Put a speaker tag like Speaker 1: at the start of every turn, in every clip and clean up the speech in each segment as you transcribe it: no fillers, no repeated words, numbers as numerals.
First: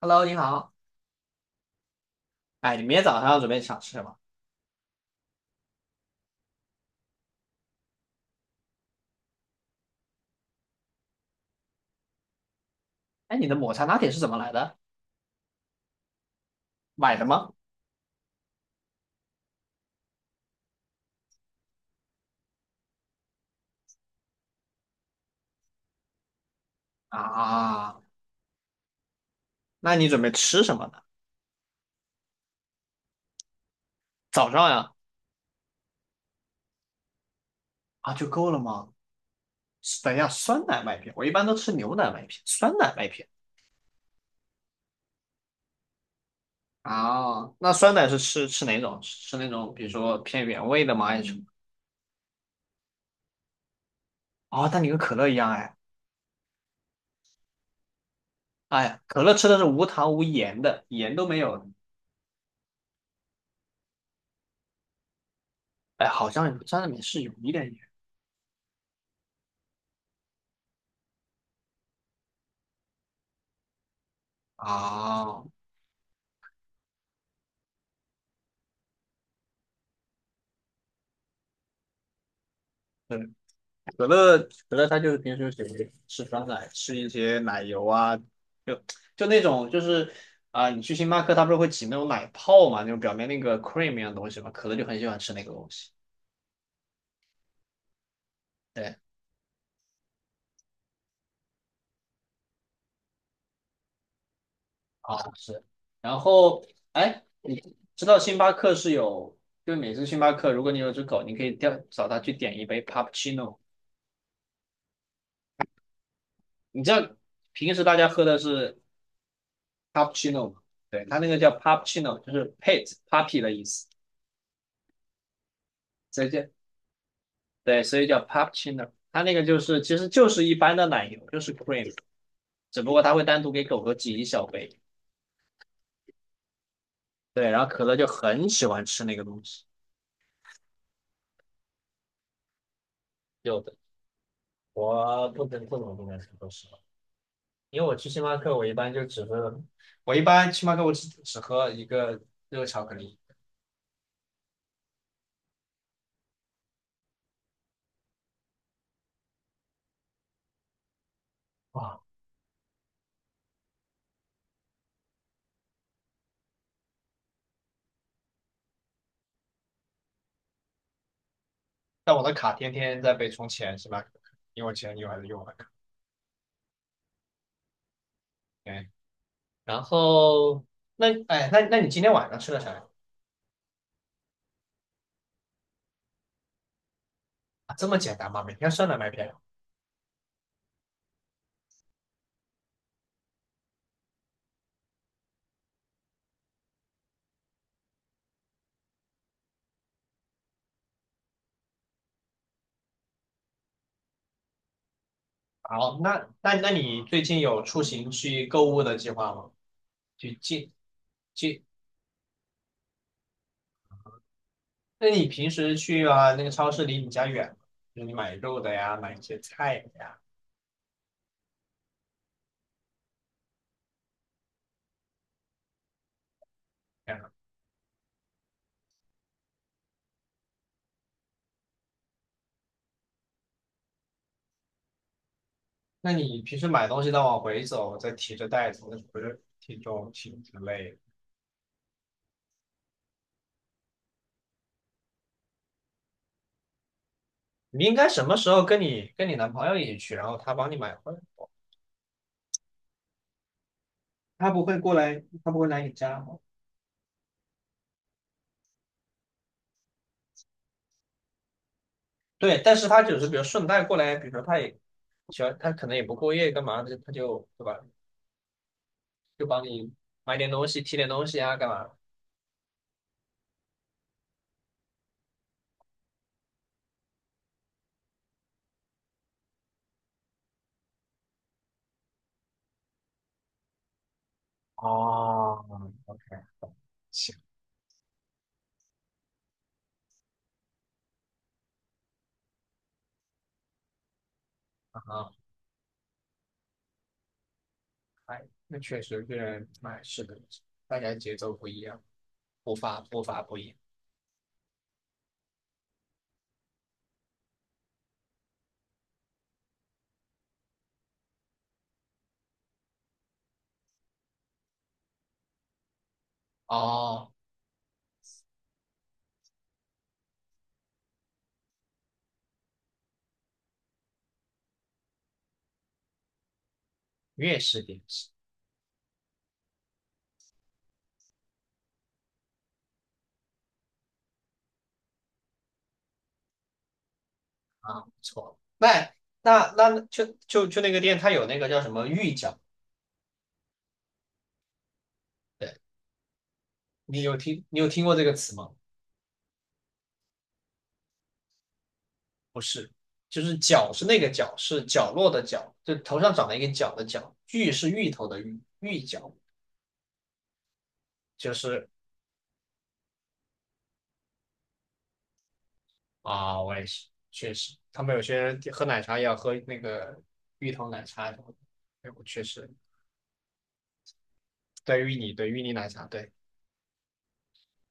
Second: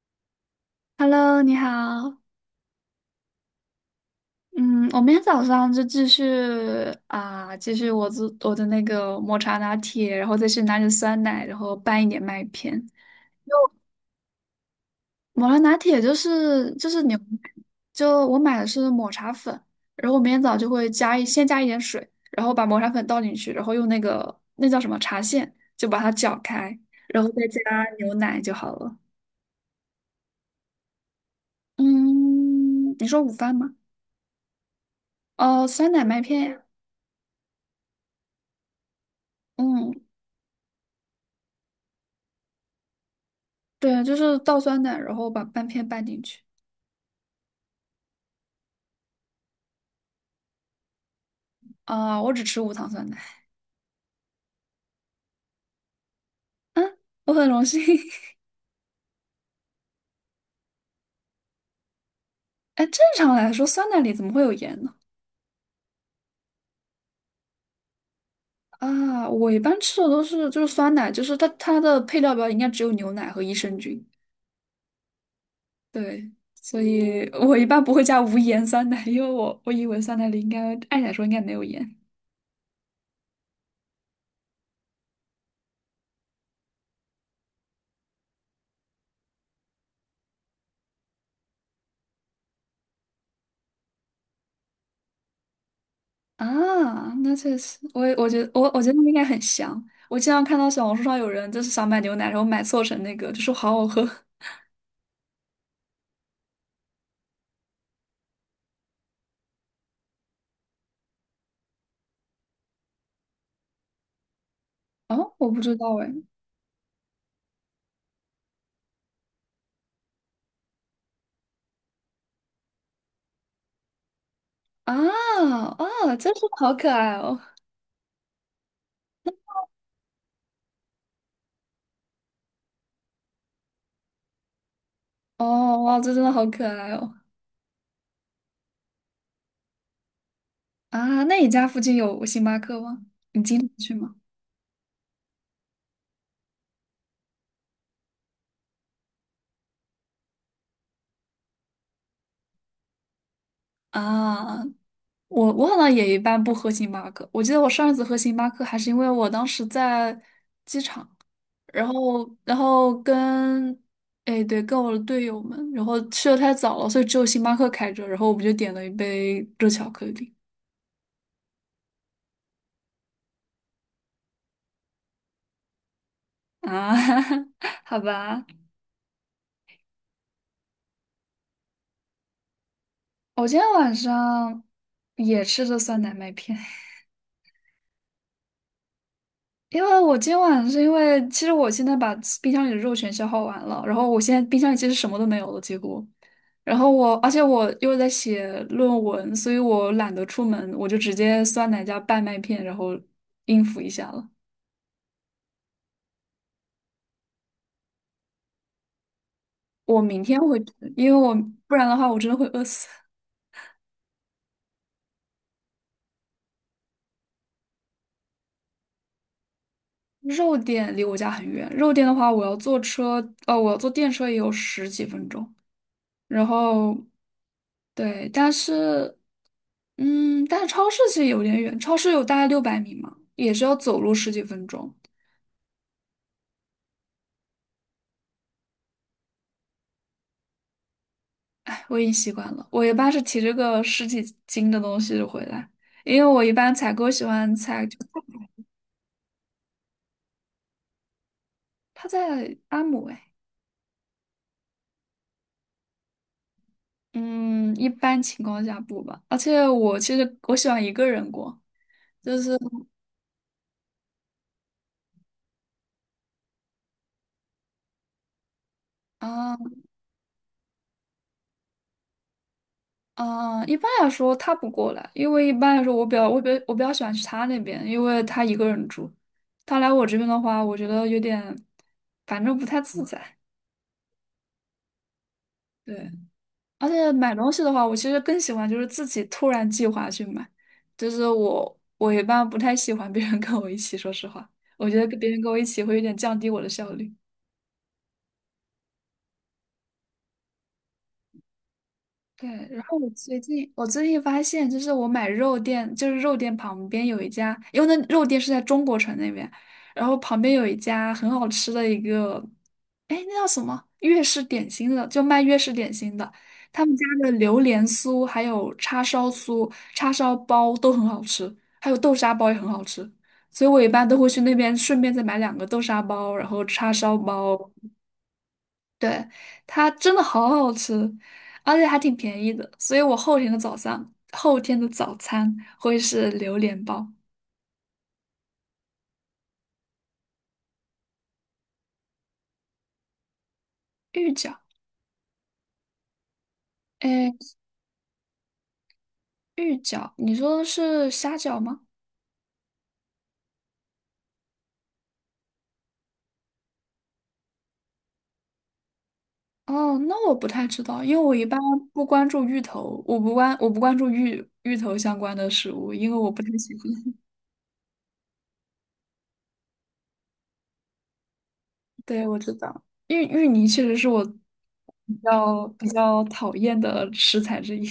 Speaker 1: Hello，你好。
Speaker 2: Hello，你好。
Speaker 1: 哎，你明天早上准备想吃什么？
Speaker 2: 嗯，我明天早上就继续我做我的那个抹茶拿铁，然后再去拿点酸奶，然后拌一点麦片。
Speaker 1: 哎，你的抹茶拿铁是怎么来的？
Speaker 2: 抹茶拿铁就是牛
Speaker 1: 买
Speaker 2: 奶，
Speaker 1: 的吗？
Speaker 2: 就我买的是抹茶粉，然后我明天早就会先加一点水，然后把抹茶粉倒进去，然后用那个叫什么茶线就把它搅开，然后再加
Speaker 1: 啊，
Speaker 2: 牛奶就好了。
Speaker 1: 那你准备吃什么呢？
Speaker 2: 嗯，你说午饭吗？
Speaker 1: 早上呀？
Speaker 2: 哦，酸奶麦片呀。
Speaker 1: 啊，就够了吗？
Speaker 2: 嗯。
Speaker 1: 等一下，酸奶麦片，我一般都吃牛奶麦片，酸奶麦片。
Speaker 2: 对，就是倒酸奶，然后把半片拌进去。
Speaker 1: 啊，那酸奶是吃哪种？吃那种比如说偏原味的吗？还是什么？
Speaker 2: 啊，我只吃无糖酸奶，
Speaker 1: 哦，那你跟可乐一样哎。
Speaker 2: 我很荣幸。
Speaker 1: 哎呀，可乐吃的是无糖无盐的，盐都没有的。
Speaker 2: 哎，正常来说，酸奶里怎么会有盐呢？
Speaker 1: 哎，好像沾奶里面是有一点盐。
Speaker 2: 啊，我一般吃的都是就是酸奶，就是它的配料表应该只有牛奶和益生菌。
Speaker 1: 啊，
Speaker 2: 对，所以我一般不会加无盐酸奶，因为我以为酸奶里应该按理来说应该没有盐
Speaker 1: 对，可乐可乐，它就是平时喜欢吃酸奶，吃一些奶油啊，就就那种，就是啊、你去星巴克，它不是会挤那种奶泡嘛，那种表面那个 cream 一样的东西嘛，可乐就很喜欢吃那个东西。
Speaker 2: 啊。那确实，我觉得我觉得
Speaker 1: 对，
Speaker 2: 那应该很香。我经常看到小红书上有人就是想买牛奶，然后买错成那个，就说好好喝。
Speaker 1: 啊，是。然后哎，你知道星巴克是有，就是每次星巴克，如果你有只狗，你可以叫找它去点一杯 cappuccino。
Speaker 2: 哦，我不知道哎。
Speaker 1: 你知道平时大家喝的是 cappuccino 吗？对，它那个叫 p u p c c i n o， 就是 pet puppy 的意思。
Speaker 2: 啊哦，
Speaker 1: 再
Speaker 2: 真是
Speaker 1: 见。
Speaker 2: 好可爱哦！
Speaker 1: 对，所以叫 p u p c h i n o， 它那个就是其实就是一般的奶油，就是 cream，只不过它会单独给狗狗挤一小杯。
Speaker 2: 哦哇，这真的好可爱哦！
Speaker 1: 对，然后可乐就很喜欢吃那个东西。
Speaker 2: 啊，那你家附近有星巴克吗？你经
Speaker 1: 有
Speaker 2: 常
Speaker 1: 的，
Speaker 2: 去吗？
Speaker 1: 我不能说实话，因为我去星巴克，我一般就只喝，我一般星巴克我只喝一个热巧克力。
Speaker 2: 啊，我好像也一般不喝星巴克。我记得我上一次喝星巴克还是因为我当时在，然
Speaker 1: 哇，
Speaker 2: 后然后跟，哎对，跟我的队友们，然后去的太早了，所以只有星巴克开着，然后我们就点了一杯热巧克力。
Speaker 1: 但我的卡天天在被充钱，星巴克，因为我前女友还是用我的卡。
Speaker 2: 啊，好吧，
Speaker 1: 对，然后那哎，那你今天晚上吃的啥呀？
Speaker 2: 我今天晚上也吃着酸奶麦片。
Speaker 1: 啊，这么简单吗？每天酸奶麦片。
Speaker 2: 因为我今晚是因为，其实我现在把冰箱里的肉全消耗完了，然后我现在冰箱里其实什么都没有了，几乎。然后我，而且我又在写论文，所以我懒得出门，我就直接酸奶加拌麦片，然后应付一下了。
Speaker 1: 好，那你最近有出行去购物的计划吗？
Speaker 2: 我明
Speaker 1: 去
Speaker 2: 天会吃
Speaker 1: 进
Speaker 2: 因为我
Speaker 1: 去？
Speaker 2: 不然的话，我真的会饿死。
Speaker 1: 那你平时去啊那个超市离你家远吗？就是你买肉的呀，买一些菜的呀，
Speaker 2: 肉店离我家很远，肉店的话，我要坐车，我要坐电车也有十几分钟。然后
Speaker 1: 这样。
Speaker 2: 对，但是嗯，但是超市其实有点远，超市有大概600米嘛，也是要走路十几分钟。
Speaker 1: 那你平时买东西再往回走，再提着袋子，那不是挺重挺累的？
Speaker 2: 哎，我已经习惯了，我一般是提着个十几斤的东西回来，因为我一般采购喜欢
Speaker 1: 你
Speaker 2: 采，
Speaker 1: 应该什么时候跟你跟你男朋友一起去，然后他帮你买回来？
Speaker 2: 他在阿姆哎，
Speaker 1: 他不会过来，他不会来你家吗？
Speaker 2: 嗯，一般情况下不吧，而且我其实喜欢一个人过，就是
Speaker 1: 对，但是他只是比如顺带过来，比如说他也喜欢，他可能也不过夜干嘛的，他就，对吧？就
Speaker 2: 啊
Speaker 1: 帮你买点东西、提点东西啊，干嘛？
Speaker 2: 啊，一般来说他不过来，因为一般来说我比较喜欢去他那边，因为他一个人住，他来我这边的话，我觉得有点，反正不太自在。
Speaker 1: 哦
Speaker 2: 对，
Speaker 1: ，OK，
Speaker 2: 而且买
Speaker 1: 行，
Speaker 2: 东西的话，我其实更喜欢就是自己突然计划去买，就是我一般不太喜欢别人跟我一起，说实话，我觉得跟
Speaker 1: 啊，
Speaker 2: 别人跟我一起会有点降低我的效率。
Speaker 1: 哎，那确实这人哎，是的，大家节奏不一样，
Speaker 2: 对，
Speaker 1: 步
Speaker 2: 然后
Speaker 1: 伐
Speaker 2: 我
Speaker 1: 步
Speaker 2: 最
Speaker 1: 伐不一
Speaker 2: 近
Speaker 1: 样。
Speaker 2: 我最近发现，就是我买肉店，就是肉店旁边有一家，因为那肉店是在中国城那边，然后旁边有一家很好吃的一个，哎，那叫什么粤式点心的，就卖粤式点心的，他们家的
Speaker 1: 哦，
Speaker 2: 榴莲酥还有叉烧酥、叉烧包都很好吃，还有豆沙包也很好吃，所以我一般都会去那边顺便再买两个豆沙包，然后叉烧
Speaker 1: 粤
Speaker 2: 包。
Speaker 1: 式点心
Speaker 2: 对，它真的好好吃，而且还挺便宜的，所以我后天的早上，后天的早餐会是榴莲包、
Speaker 1: 啊，不错。那那那就就就那个店，它有那个叫什么芋角？
Speaker 2: 芋饺。
Speaker 1: 对，你
Speaker 2: 哎，
Speaker 1: 有听你有听过这个词吗？
Speaker 2: 芋饺，你说的是虾饺吗？
Speaker 1: 不是，就是角是那个角，是角落的角，就头上长了一个角的角，芋是芋头的芋，芋角
Speaker 2: 哦，那我不太知道，因为我一
Speaker 1: 就
Speaker 2: 般
Speaker 1: 是
Speaker 2: 不关注芋头，我不关注芋头相关的食物，因为我不太
Speaker 1: 啊，
Speaker 2: 喜
Speaker 1: 我
Speaker 2: 欢。
Speaker 1: 也是，确实，他们有些人喝奶茶也要喝那个芋头奶茶什么的。哎，我
Speaker 2: 对，我
Speaker 1: 确
Speaker 2: 知
Speaker 1: 实，
Speaker 2: 道，芋泥确实是我
Speaker 1: 对
Speaker 2: 比
Speaker 1: 芋泥，对芋
Speaker 2: 较
Speaker 1: 泥
Speaker 2: 比
Speaker 1: 奶茶，
Speaker 2: 较
Speaker 1: 对，
Speaker 2: 讨厌的食材之一。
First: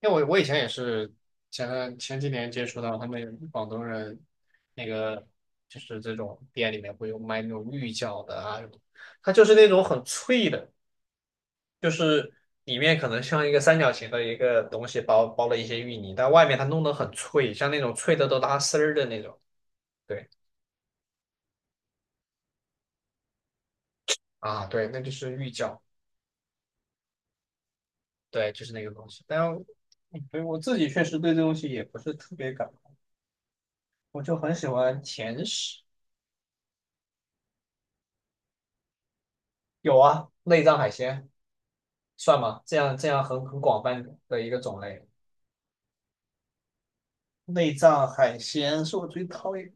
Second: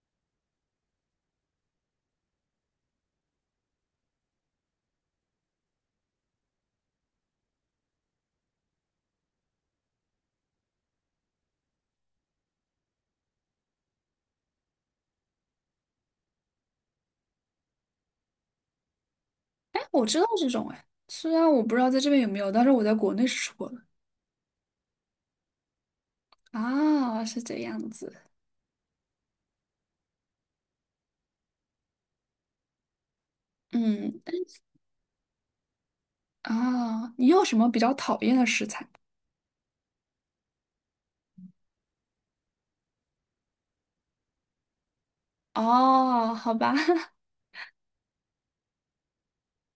Speaker 1: 因为我以前也是前几年接触到他们广东人，那个就是这种店里面会有卖那种芋饺的啊什么，它就是那种很脆的，就是里面可能像一个三角形的一个东西包了一些芋泥，但外面它弄得很脆，像那种脆的都拉丝儿的那种。
Speaker 2: 哎，我知道
Speaker 1: 对
Speaker 2: 这种哎，虽然我不知道在这边有没有，但是我在国内是吃过的。
Speaker 1: 啊，对，那就是芋饺。
Speaker 2: 啊，是这样子。
Speaker 1: 对，就是那个东西。但对我自己确实对这东西也不是特别感冒，
Speaker 2: 嗯，
Speaker 1: 我就很喜欢甜食。
Speaker 2: 啊，你有什么比较讨厌的食材？
Speaker 1: 有啊，内脏海鲜算吗？这样很广泛的一个种类。
Speaker 2: 哦，好吧，
Speaker 1: 内脏海鲜是我最讨厌，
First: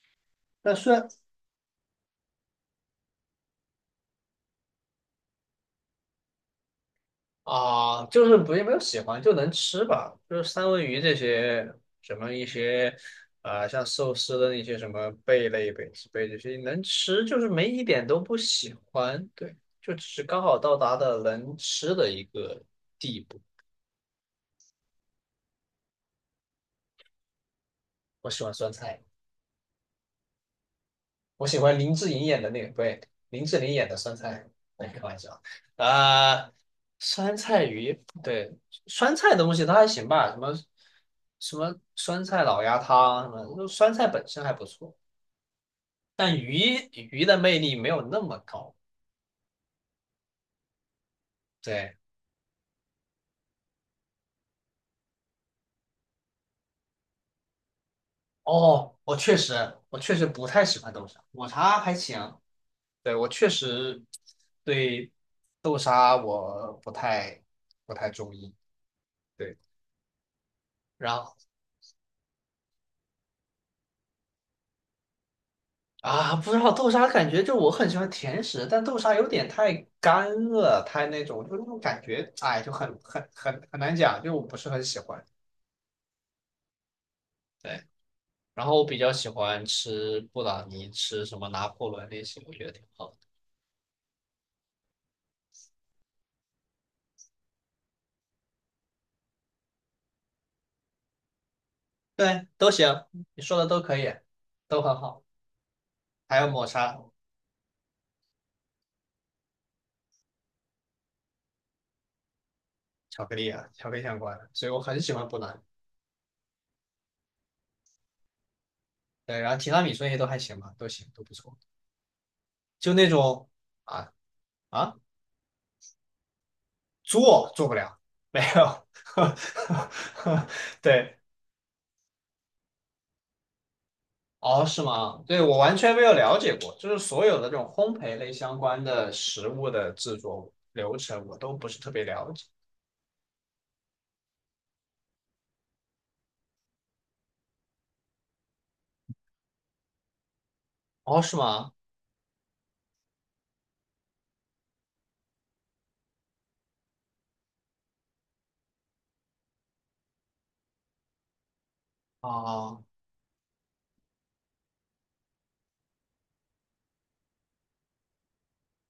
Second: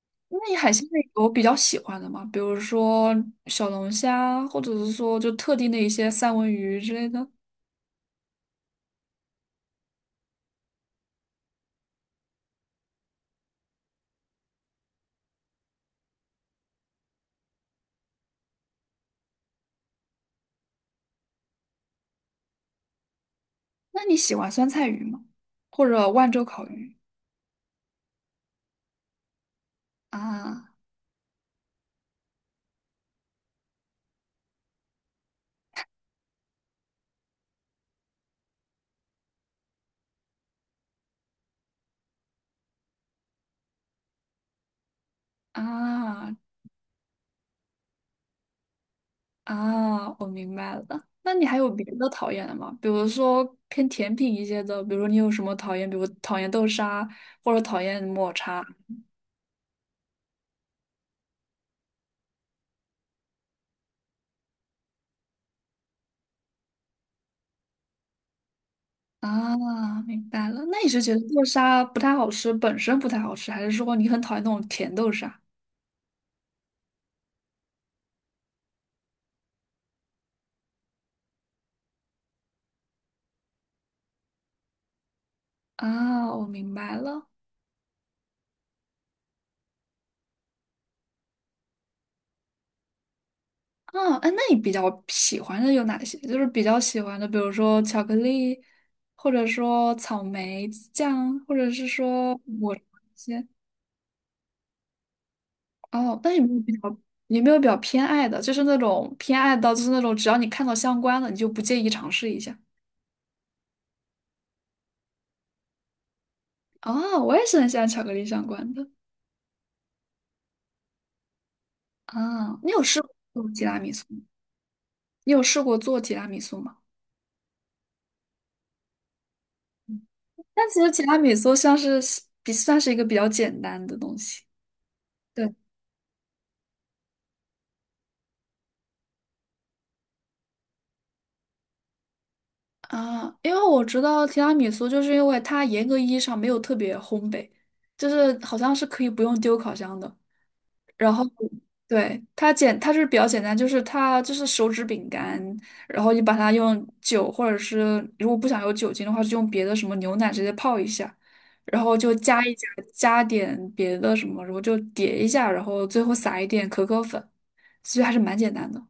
Speaker 2: 那你海
Speaker 1: 但
Speaker 2: 鲜
Speaker 1: 虽然
Speaker 2: 类有比较喜欢的吗？比如说小龙虾，或者是说就特定的一些三文鱼之类的。
Speaker 1: 啊，就是不，也没有喜欢，就能吃吧，就是三文鱼这些，什么一些，啊、像寿司的那些什么贝类、贝子贝这些能吃，就是没一点都不喜欢，对，就只是刚好到达的能吃的一个地步。
Speaker 2: 那你喜欢酸菜鱼吗？或者万州烤鱼？
Speaker 1: 我喜欢酸菜。
Speaker 2: 啊
Speaker 1: 我喜欢林志颖演的那个，不对，林志玲演的酸菜，哎，开玩笑，啊、酸菜鱼，对，酸菜的东西它还行吧，什么酸菜老鸭汤，什么就酸菜本身还不错，
Speaker 2: 啊，
Speaker 1: 但鱼的魅力没有那么高。
Speaker 2: 啊，我明白了。那你还有别
Speaker 1: 对，
Speaker 2: 的讨厌的吗？比如说偏甜品一些的，比如说你有什么讨厌，比如讨厌豆沙或者讨厌抹茶
Speaker 1: 哦，我确实，我确实不太喜欢豆沙，抹茶还行，对，我确实对豆沙我不太中意。对。
Speaker 2: 啊，明白了。那你是觉
Speaker 1: 然
Speaker 2: 得
Speaker 1: 后。
Speaker 2: 豆沙不太好吃，本身不太好吃，还是说你很讨厌那种甜豆沙
Speaker 1: 啊，不知道豆沙，感觉就我很喜欢甜食，但豆沙有点太干了，太那种，就那种感觉，哎，就很难讲，就我不是很喜欢。
Speaker 2: 啊？我明白了。
Speaker 1: 对，然后我比较喜欢吃布朗尼，吃什么拿破仑那些，我觉得挺好的。
Speaker 2: 啊，哎，那你比较喜欢的有哪些？就是比较喜欢的，比如说巧克力，或者说草莓酱，或者是说
Speaker 1: 对，都
Speaker 2: 抹
Speaker 1: 行，你
Speaker 2: 些。
Speaker 1: 说的都可以，都很好。
Speaker 2: 哦，那
Speaker 1: 还
Speaker 2: 有
Speaker 1: 有
Speaker 2: 没有
Speaker 1: 抹
Speaker 2: 比较
Speaker 1: 茶、
Speaker 2: 有没有比较偏爱的？就是那种偏爱到就是那种只要你看到相关的，你就不介意尝试一下。
Speaker 1: 巧克力啊，巧克力相关的，所以我很喜欢布朗尼。
Speaker 2: 哦，我也是很喜欢巧克力相关的。
Speaker 1: 对，然后提拉米苏那些都还行吧，都行，都不错。
Speaker 2: 啊，你有
Speaker 1: 就
Speaker 2: 试
Speaker 1: 那
Speaker 2: 过
Speaker 1: 种
Speaker 2: 做提拉米苏
Speaker 1: 啊
Speaker 2: 吗？
Speaker 1: 啊。
Speaker 2: 你有试过做提拉米苏吗？
Speaker 1: 做不了，没有。
Speaker 2: 但其 实提拉
Speaker 1: 对，
Speaker 2: 米苏像是比算是一个比较简单的东西。
Speaker 1: 哦，是吗？对，
Speaker 2: 对
Speaker 1: 我完全没有了解过，就是所有的这种烘焙类相关的食物的制作流程，我都不是特别了解。
Speaker 2: 啊，因为我知道提拉米苏，就是因为它严格意义上没有特别烘焙，就是好像是可以不用丢烤箱的。然
Speaker 1: 哦，
Speaker 2: 后
Speaker 1: 是吗？
Speaker 2: 它是比较简单，就是它就是手指饼干，然后你把它用酒或者是如果不想有酒精的话，就用别的什么牛奶直接泡一下，然后就加一加
Speaker 1: 哦，
Speaker 2: 加点别的什么，然后就叠一下，然后最后撒一点可可粉，其实还是蛮简单的。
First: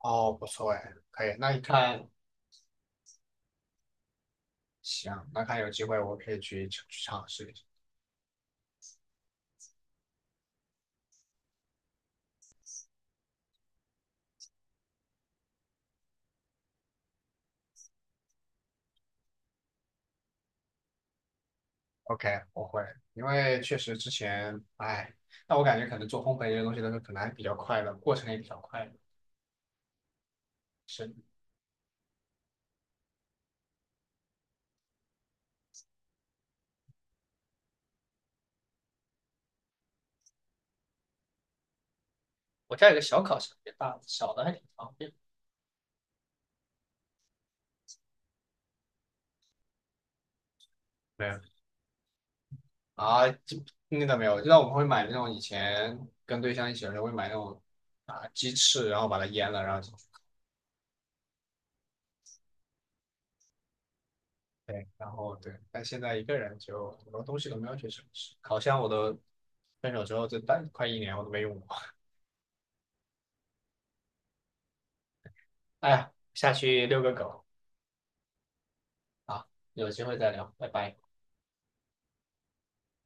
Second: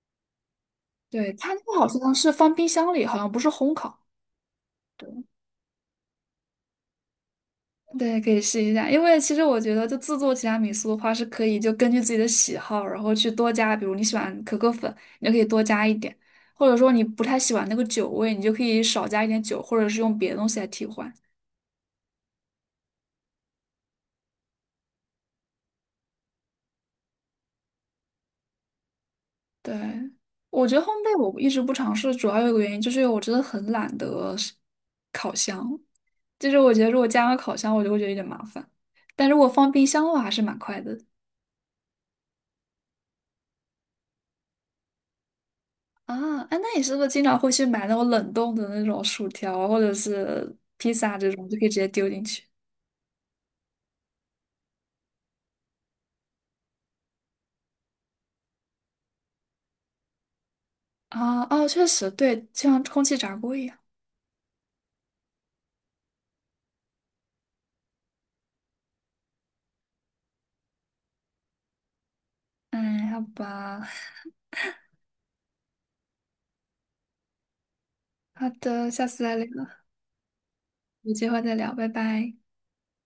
Speaker 1: 哦，不错哎，可
Speaker 2: 对，
Speaker 1: 以。那
Speaker 2: 它那
Speaker 1: 你
Speaker 2: 个好
Speaker 1: 看，
Speaker 2: 像是放冰箱里，好像不是烘烤。
Speaker 1: 行，那看有机会我可以去尝试一下。
Speaker 2: 对，可以试一下，因为其实我觉得，就自助提拉米苏的话，是可以就根据自己的喜好，然后去多加，比如你喜欢可可粉，你就可以多加一点；或者说你不太喜欢那个酒味，你就可以少加一点酒，或者是用别的东西来替换。
Speaker 1: OK，我会，因为确实之前，哎，那我感觉可能做烘焙这些东西的时候，可能还比较快的，过程也比较快的。
Speaker 2: 对，我觉得烘
Speaker 1: 是，
Speaker 2: 焙我一直不尝试，主要有一个原因就是因为我真的很懒得是烤箱，就是我觉得如果加个烤箱，我就会觉得有点麻烦，但如果放冰箱的话，还是蛮快的。
Speaker 1: 我家有个小烤箱，也大，小的还挺方便。
Speaker 2: 啊，哎，那你是不是经常会去买那种冷冻的那种薯条啊或者是披萨
Speaker 1: 没
Speaker 2: 这
Speaker 1: 有
Speaker 2: 种，就可以直接丢进去？
Speaker 1: 啊，这那倒没有。那我们会买那种以前跟对象一起的时候会买那种啊鸡翅，然后把它腌了，然后进去，
Speaker 2: 啊，哦，确实，对，就像空气炸锅一样。
Speaker 1: 对，然后对。但现在一个人就很多东西都没有去尝试，烤箱我都分手之后这大快一年我都没用过。
Speaker 2: 哎，好吧，
Speaker 1: 哎呀，下去遛个狗
Speaker 2: 好的，下次再聊，
Speaker 1: 啊，有机会再聊，拜拜。
Speaker 2: 有机会再聊，拜拜。